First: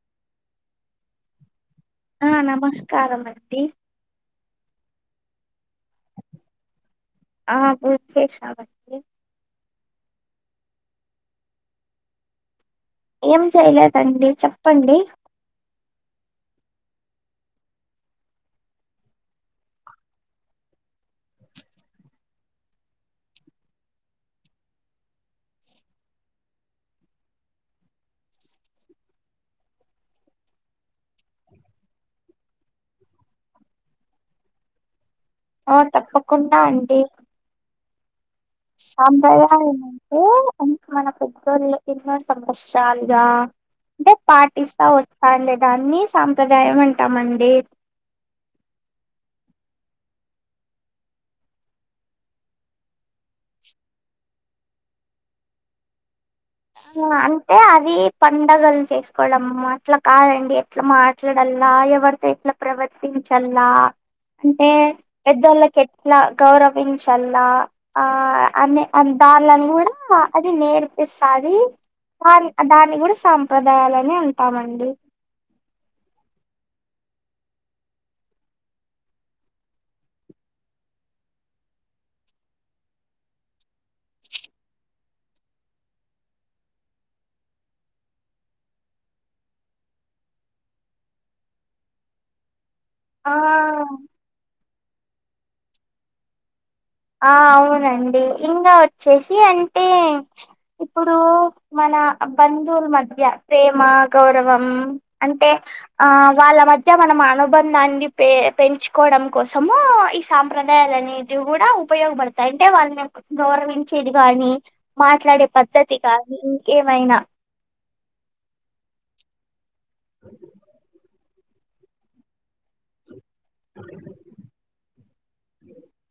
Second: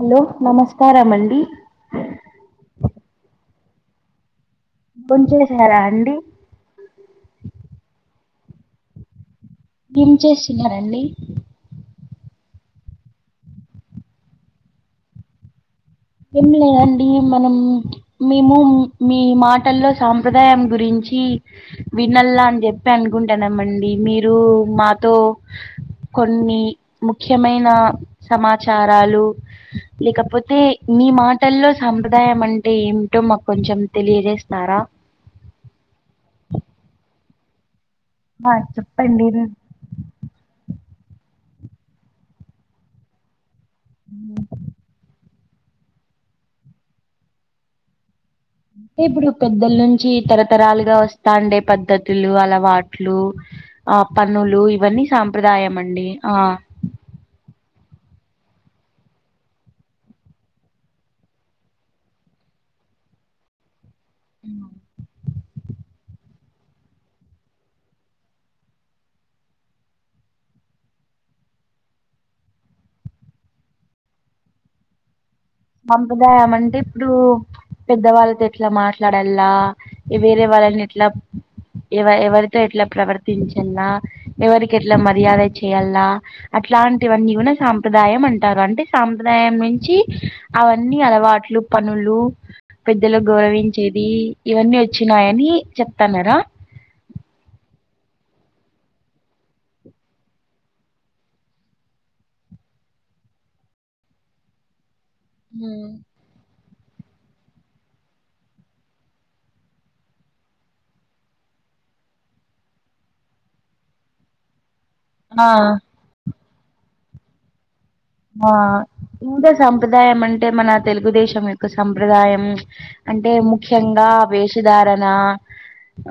Hello నమస్కారామండి ఆ నమస్కారామండి బోం చేసారా అండి ఆ బోం చేసాను అండి ఏం చేస్తున్నారండి ఏం చేయలేదండి చెప్పండి ఏం లేదండి మనం మేము మీ మాటల్లో సాంప్రదాయం గురించి వినల్ల అని చెప్పి అనుకుంటాన్నామండి మీరు మాతో కొన్ని ముఖ్యమైన సమాచారాలు లేకపోతే మీ మాటల్లో సాంప్రదాయం అంటే ఏమిటో మాకొంచెం తెలియజేస్తారా ఆ తప్పకుండా అండి ఆ చెప్పండి అబ్బయ ఎందంటే అనే మనకుం కర్యా ఇన్న సంవస్తారాలుగా అంటే పటిస్తా వస్ పండే దాన్ని సాంప్రదాయం అంటామ అండి అంటే ఇప్పుడు పెద్దల నుంచి తరతరాలుగా వస్తాండే పద్ధతులు అలవాట్లు ఆ పనులు ఇవన్నీ సాంప్రదాయం అండి ఆ అంటే అది పండగలను చేసుకోవడంమ్ అట్లా కాదండి ఎట్లా మాట్లాడల్లా ఎవరితో ఎట్లా ప్రవర్తించల్ నా అంటే పెద్దళ్లకి ఎట్లా గౌరవించల్లా ఆ అనే దాని కూడా అది నేర్పిస్త్ ఆది దాని దాన్ని కూడా సాంప్రదాయాలనే అంటామండి సాంప్రదాయం అంటే ఇప్పుడు పెద్దవాళ్ళతో ఎట్లా మాట్లాడల్లా వేరే వాళ్ళని ఎట్లా ఎవ ఎవరితో ఎట్లా ప్రవర్తించల్లా ఎవరికి ఎట్లా మర్యాద చేయాల్లా అట్లాంటివన్నీ కూడా సాంప్రదాయం అంటారు అంటే సాంప్రదాయం నుంచి అవన్నీ అలవాట్లు పనులు పెద్దలు ఆ గౌరవించేది ఇవన్నీ వచ్ చ్చినాయని చెప్తాన్నారా ఆ అవునండి ఇంకా వచ్చేసి అంటే ఇప్పుడు మన బంధువుల మధ్య ప్రేమ గౌరవం అంటే ఉ ఆ వాళ్ళ మధ్య మధ్య మనం అనుబంధాన్ని పె పెంచుకోవడం కోసము ఈ సాంప్రదాయాలన్నిటి కూడా ఉపయోగపడతాయి అంటే వాళ్ళని గౌరవించేది గాని మాట్లాడే ఆ పద్ధతి కానీ ఏమైన ఆ ఉదస్ సంప్రదాయం అంటే మన తెలుగుదేశం తో ఎప్పుడు సంప్రదాయం అంటే ముఖ్యంగా వేషధారణ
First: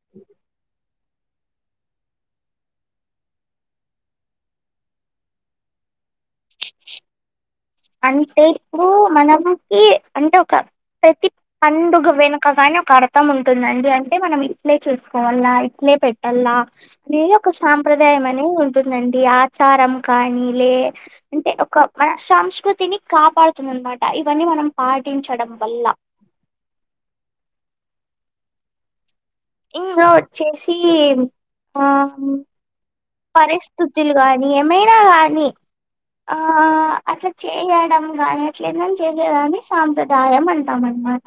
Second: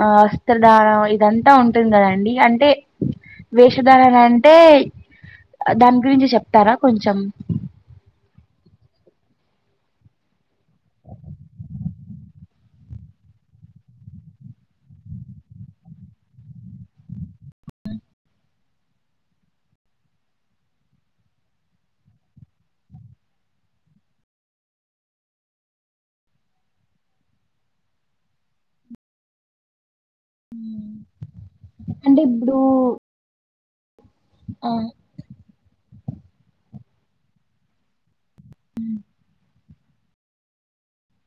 ఆ వస్త్రధారం అదంతా ఉంటుంది కదండి అంటే వేషధారన అంటే దాని గురించి చెప్తారా కొంచెం అంటే ఇప్పుడు మనముకి అంటే ఒక ప్రతి పండుగ వెనుక కాని ఒక అర్థం ఉంటుందండి అంటే మనం ఇట్లే చూసుకోవాల ఇట్లే పెట్టాల అది ఒక సాంప్రదాయం అనేది ఉంటుందండి ఆచారం కానీ లే అంటే ఒక మన సంస్కృ సంస్కృతిని కాపాడుతుందినమాట ఇవన్నీ మనం పాటించడం వల్ల ఇంగోడ్ చేసి హ్మ్. ఆ అంటే ఇప్పుడు పరిస్ తతులు గానీ ఆ ఏమైన గానీ ఆ అట్లా చేయడం గాని చేమించేది వానిష్ సాంప్రదాయం అంటామ్ ఆన్ మాట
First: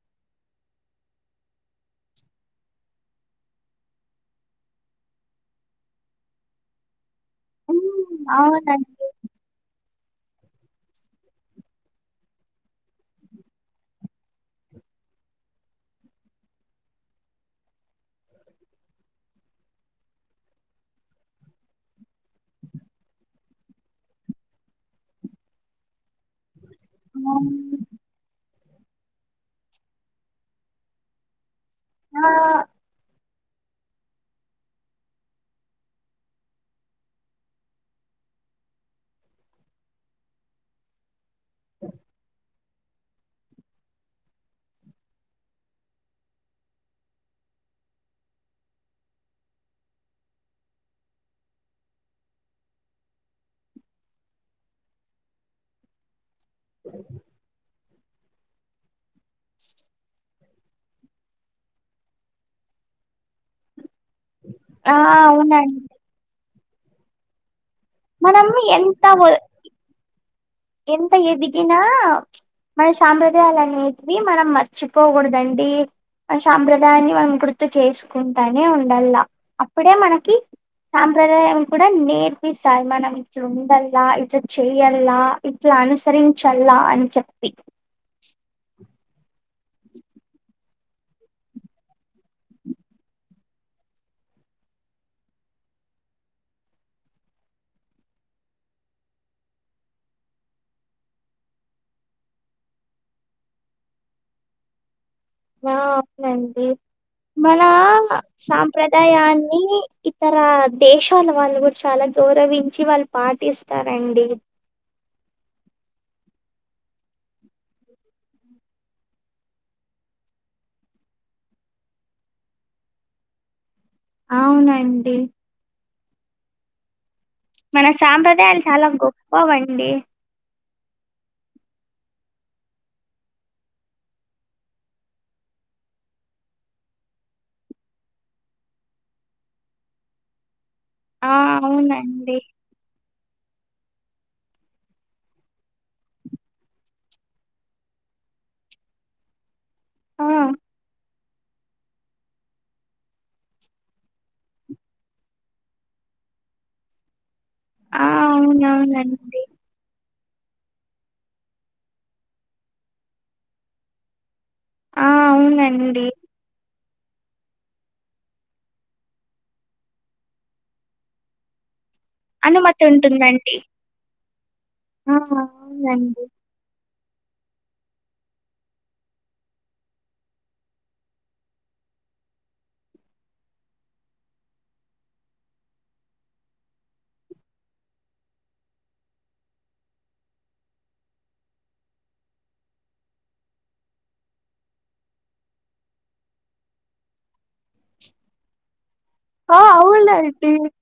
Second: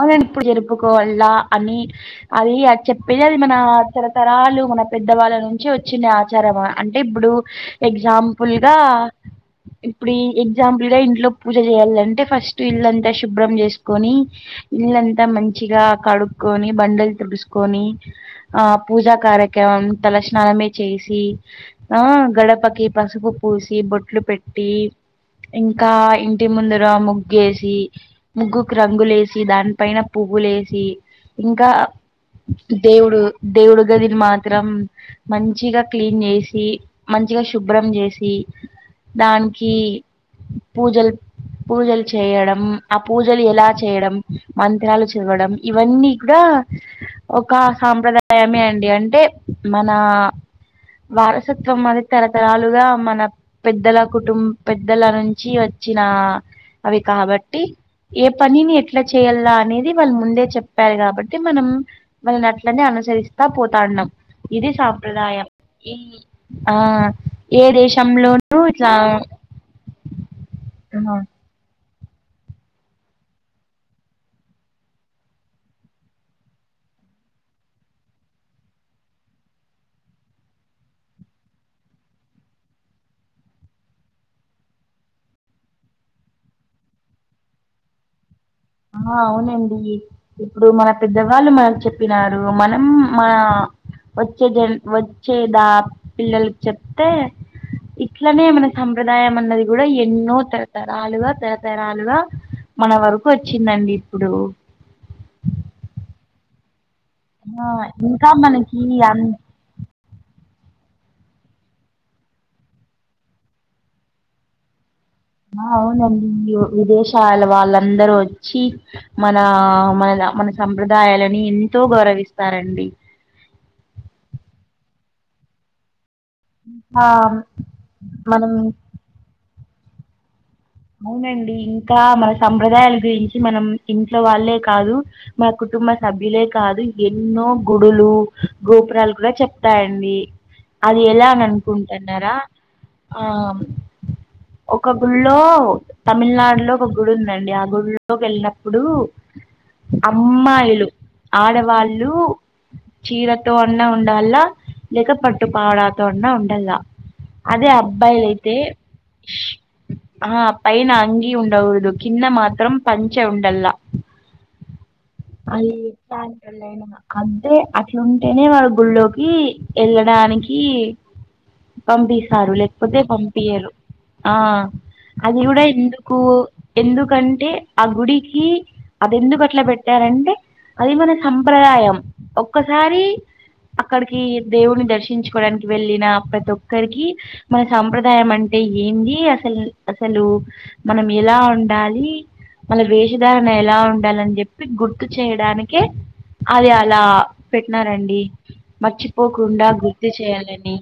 అవునను ఇప్పుడు జరుపుకోవా ల్లా అని అది అది చెప్పేది అది మన తరతరాలు మన పెద్దవాళ్ళ నుంచి వచ్చిన ఆచారం అంటే ఇప్పుడు హ్మ్. ఎగ్జామ్పుల్గా అవునండి. ఇప్పుడు ఎగ్జాంపుల్ గా ఇంట్లో పూజ చేయ్యాలంటే ఫస్ట్ ఇల్లంతా శుభ్రం చేసుకొని ఇళ్ళంతా మంచిగా కడుక్కొని బండలు తుడుసుకొని ఆ పూజా కార్యక్రమం తలస్నానమే చేసి ఆ గడపకి పసుపు పూసి బొట్లు పెట్టి ఇంకా ఇంటి ముందర్ అవును. ముగ్గేసి ముగ్గు రంగు లేస్ దాని పైన పువ్వులు ఏసి ఇం కా ఆ! దేవుడు దేవుడు గదిని మాత్రం మంచిగా క్లీన్ చేసి మంచిగా శుభ్రం చేసి దానికి పూజలు పూజలు చేయడం ఆ పూజలు ఎలా చేయడం మంత్రాలు చదవడం ఇవన్నీ కూడా ఒక సాంప్రదాయమే అండి అంటే మన వారసత్వం అది తరతరాలుగా మన పెద్దల కుటుం పెద్దల నుంచి వచ్చిన అవి కాబట్టి ఏ పని నీ ఎ ట్లా చేయాలా అనేది వాళ్ళు ముందే చెప్ ప్పారు కాబట్టి మనం వళ్నీని అట్లనే అనుసరిస్తా పోతా ఉన్నాం ఇది ఆ! సాంప్రదాయం అవునండి. ఆ ఏ మనం దేశంలోనూ ఇట్లా ఎంత వ ఆ, ఎంత ఎదిగిన మన సాంప్రదాయాలు అనేటివి మనం మర్చిపోకూడదండి మన సాంప్రదాయాన్ని మనం గుర్తు చేసుకుంటానే ఉండల్లా అప్పుడే మనకి సాంప్రదాయం కూడా నేర్పిస్తారు మనం ఇట్లా ఉండల్లా ఇట్ చెయల్లా ఇట్లా అనుసరించల్ల అని చెప్పి ఆ అవునండి ఇప్పుడు మన పెద్దవాళ్ళు మనకు చెప్పినారు మనం మన వచ్చే జన్ వచ్చేదా పిల్లలకి చెప్తే ఇట్లనే మన సంప్రదాయం అన్నది కూడా ఎన్నో తరతరాలుగా తరతరాలుగా మన వరక్ బ్బు చ్చిందండి ఇప్పుడు ఆ అవునండి మనా ఆ ఇంకా మనకి అన్ సాంప్రదాయాన్ని ఇతర దేశాల వాళ్ళు కూడా చాలా గౌరవించి వాళ్ళు పాటిస్తారండి ఆ అవునండి విదేశాల వాళ్ళందరూ వచ్చి మన మన మనసంప్రదాయాలని ఎంతో గౌరవిస్తారండి అవునండి ఆమ్ మన సాంప్రదాయాలు చాలా గొప్పవం డి అవునండి ఇంకా మన సంప్రదాయాల గురించి మన ఇంట్లో వాళ్ళే కాదు మనం కుటుంబ సభ్యులే కాదు ఎన్నో గుడులు గోపురాలు కూడా చెప్తాయండి అది ఎలా ఆ నాన్కుంటున్నారా అవునండి ఆ ఒక గుళ్ళో తమిళనాడులో ఒక గుడి ఉందండి ఆ గుళ్ళో కి వెళ్ళినప్పుడు ఆ అమ్మాయిలు ఆడవాళ్ళు చీరతో అన్నా ఉండాల లెక పట్టుపావడతో అన్నా ఉండాల్ల అదే ఆ అబ్బాయిలైతే అవునవునండి ఆ పైన అంగి ఉండకూడదు కింద మాత్రం పంచ ఉండల్ల ఆ అలీ అవునండి ప్ర్యాన్లనైనా అదే అట్లా ఉంటేనే వాళ్ళ గుళ్ళోకి ఏళ్ళడానికి పంపిస్తారు అనుమతి లేకపోతే ఉంటుందండి పంపింయారు ఆ ఆ అది కూడా ఎందుకు అవునండి ఎందుకంటే ఆ గుడికి అది ఎందుకుఅట్లా పెట్టారంటే అది మన సంప్రదాయం ఒక్కసారి అక్కడికి దేవుని దర్శించుకోవడానికి వెళ్ళిన ప్రతి ఒక్కరికి మన సంప్రదాయం అంటే ఏంది అసలు అసలు మనం ఎలా ఉండాలి మన వేషధారణ ఎలా ఉండాలి అని చెప్పి గుర్తు చేయడానికే అది అలా పెట్టినారండి ఆ మర్చిపోకుండా గుర్తు అవునండి చేయాలని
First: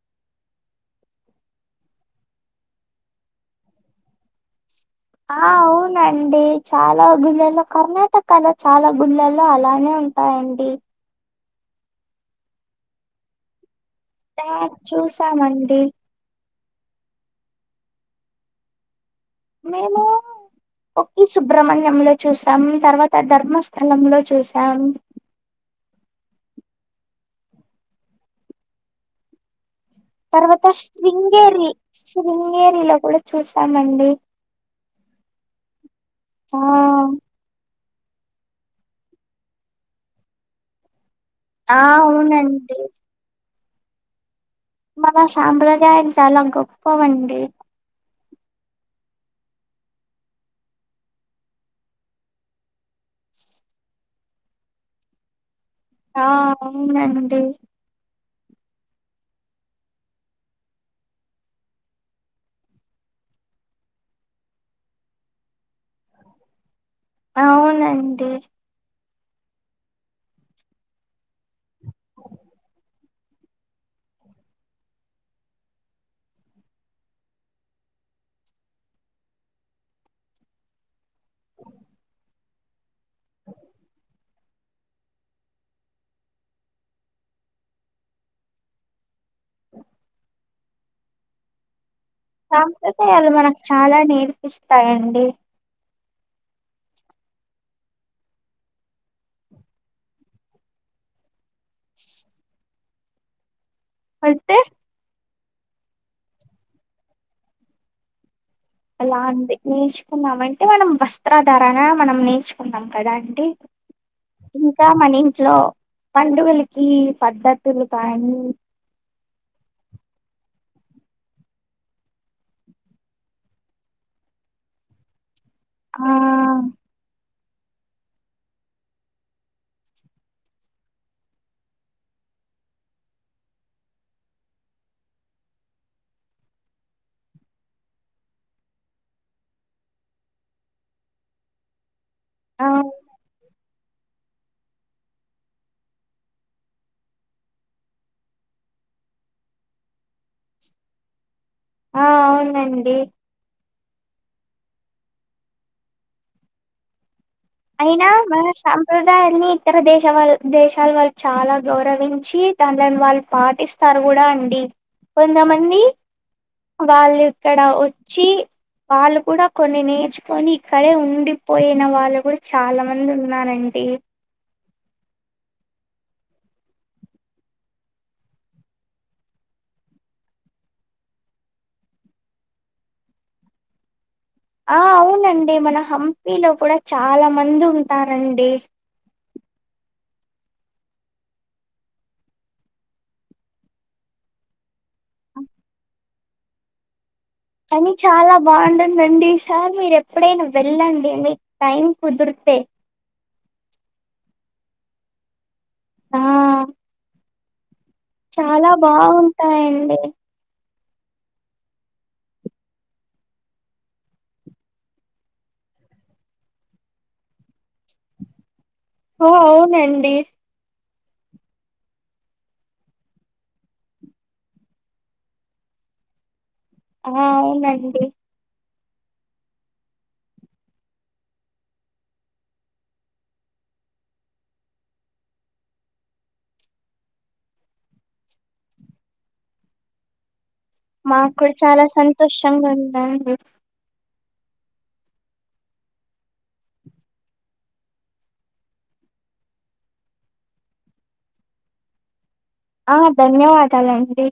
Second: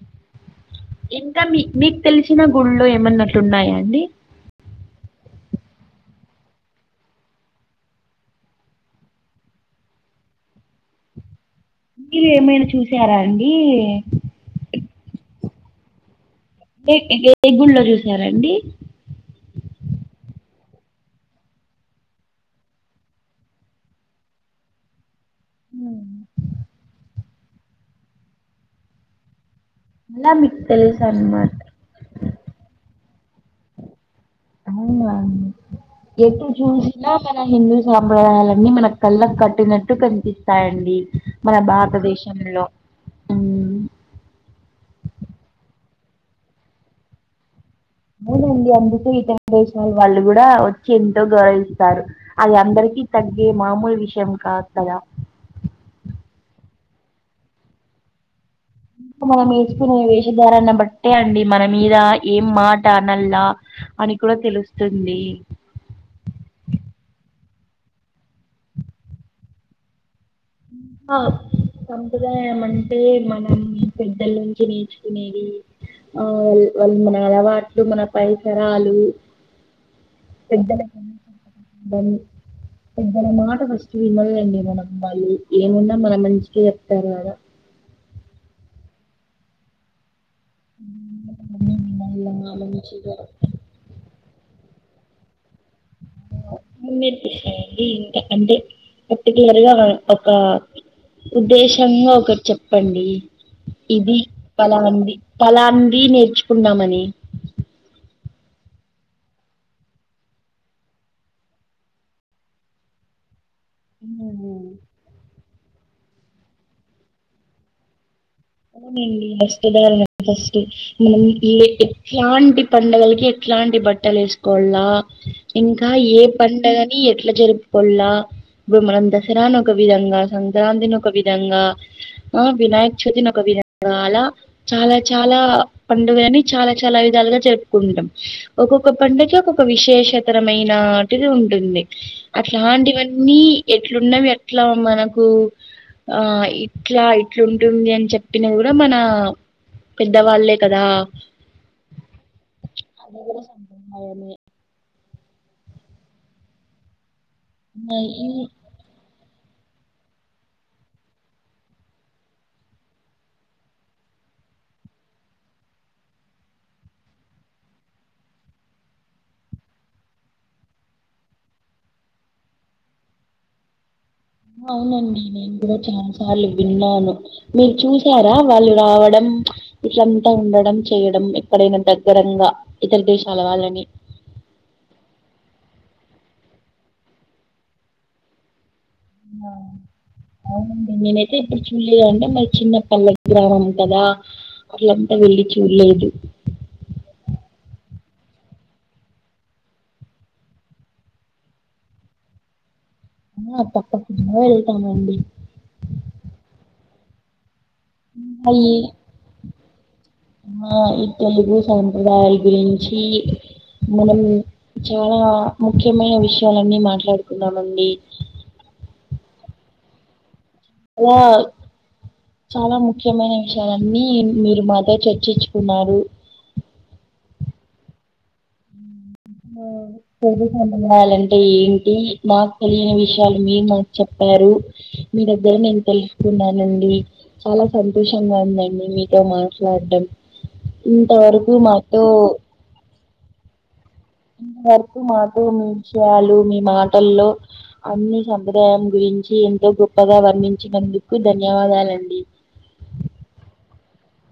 ఇంకా మీ మీకు తెలిసిన గుళ్లో ఏమన్నా అట్లా ఉన్నాయా అండి అండి ఆ అవునండి చాలా గుళ్ళలో కర్ణాటకలో చాలా గుళ్ళల్లో అలానే ఉంటాయండి మీరు ఏమైనా చూసారా అండి [unintelligible] చూసనన్ ఇ ఎంటి ఏ గుళ్ళో చూసారాండి మేము కొక్కి సుబ్రహ్మణ్యంలో చూసాం తర్వాత ధర్మస్థలంలో చూసాం అలా మీకు పర్వాత తెలుసు అన్నమాట శ్రీంగేరి శృంగేరిలో కూడా చూసానండి అవునా ఎటు ఆ చూసినా మన హిందూ సాప్రదాయాలన్నీ మన కళ్ళ కట్టినట్టు కనిపిస్తాయండి మన ఆ భారతదేశంలో అవునండి మ్మ్ మన సాంప్రదాయలు చాలా గొప్పవండి అవునండి అందుకె ఇతర దేశాల వాళ్ళు కూడా వచ్చి ఎంతో గౌరవిస్తారు అది అందరికిీ తగ్గే మామూలు విషయం కాదు కదా ఆ అవునండి ఇంకా మనం వేసుకునే వేషధారన్ని బట్టే అండి మన మీద ఏం మాట అనల్ల అని కూడా తెలుస్తుంది అవునండి ఆ సంప్రదాయం అంటే మనం పెద్దల నుంచి నేర్చుకునేది ఆ వాళ్ళు మన అలవాట్లు మన పరిసరాలు పెద్దల [inaudible] పెద్దాల మాట ఫస్ట్ విన్నాళ్ల అండి మనం [unintelligible] ఏమున్నా మన మంచికె చెప్తారు కదా ఉ సాంప్రదాయాలు మనకు చాలా నేర్పిస్ టాయండి [inaudible] అండి ఇంకా అంటే పర్టికులర్గా ఒక ఉద్దేశంగా ఒకర్ చెప్పు ప్పండి ఇది అయితే చాలా మంది తలాంది నేర్చుకుందమని అలా అంటే నేర్చుకునం అంటే మనం వస్త్రాధారన మనం నేర్చుకుంనం కదా అండి ఉమ్ ఇంకా మనీ ఇట్లో పండుగలకి పద్ధతులు కానీ అవునండి ఫస్దారుణ ఫస్ట్ మనం ఎట్లాంటి పండగలకి ఎట్లాంటి బట్టలు వేసుకోవాల ఇంకా ఆ ఏ పండగని ఎట్లా జరుపు కొల్లా ఇప్పుడు మనం దసరా ఒక విధంగా సంక్రాంతిని ఒక విధంగా ఆ వినాయక చవితిని ఒక [unintelligible] చాలా చాలా పండుగని చాలా చాలా విధాలుగా జరుపుకుంటాం ఒక్కొక్క పండుకి ఒక్కొక్క విశేషతరమైనటిది ఉంటుంది ఆ అట్లాంటివన్నీ ఎట్లున్నావి ఇట్లా మనకు ఆ ఇట్లా ఇట్లాంటుంది అని చెప్ప [unintelligible] కూడా మన పెద్దవాళ్ళే కదా ఆ అవునండి [unintelligible] అయినా ఈ మా సంప్రదాయ అన్ని ఇతర దేశ వాళ్ళ దేశాలు వాళ్ళు చాలా గౌరవించి [unintelligible] వాళ్ళు పాటిస్తారు కూడా అండి కొంతమంది వాళ్ళు ఇక్కడ వచ్చి వాళ్ళు కూడా కొన్ని నేర్చుకొని ఇక్కడే ఉండిపోయిన వాళ్ళు కూడా చాలా మంది ఉన్నారండి అవునండి నేను కూడా చాలా సార్లు విన్నాను మీరు చూసారా వాళ్ళు రావడం ఇట్లంతా ఉండడం చేయడం ఎక్కడైనా దగ్గరంగా ఇతర దేశాల వాళ్ళని ఆ అవునండి మన హంపీలో కూడా చాలా మంది ఉంటారండి అవునండి నేనైతే ఇప్పుడు చూడలేదు అంటే మరి చిన్న పల్లె గ్రామం కదా [unintelligible] వెళ్ళి చూడలేదు కానీ చాలా బాగుంటుందండి ఈ సార్ మీరు ఎప్పుడైనా వెళ్ళండి మీ టైం కుదిరితే ఆ తప్పకుండా వెళ్తామండి ఆ చాలా అయి బాగుంటాయండి ఈ తెలుగు సాప్రదాయాల గురించి మనం చాలా ముఖ్యమైన విషయాలన్నీ మాట్లాడుకున్నాం అండి ఓ అవునండి అల చాలా ముఖ్యమైన విషయాలన్నీ మీరు మాతో చర్చించుకున్నారు ఆ అవునండి ఆ [unintelligible] ఏంటి మాకు తెలియని విషయాలు మీ మాకు చెప్పారు మీ దగ్గర నేను తెలుసుకున్నానండి చాలా సంతోషంగా ఉందండి మీతో మాట్లాడం మాకు కూడా చాలా సంతోషంగా ఉందాం హు ఇంతవరకు మాతో మీ విషయాలు మీ మాటల్లో అన్ని సంప్రదాయం గురించి ఎంతో గొప్పగా వర్ణించినందుకు ధన్యవాదాలండి ఆ ధన్యవాదాలండి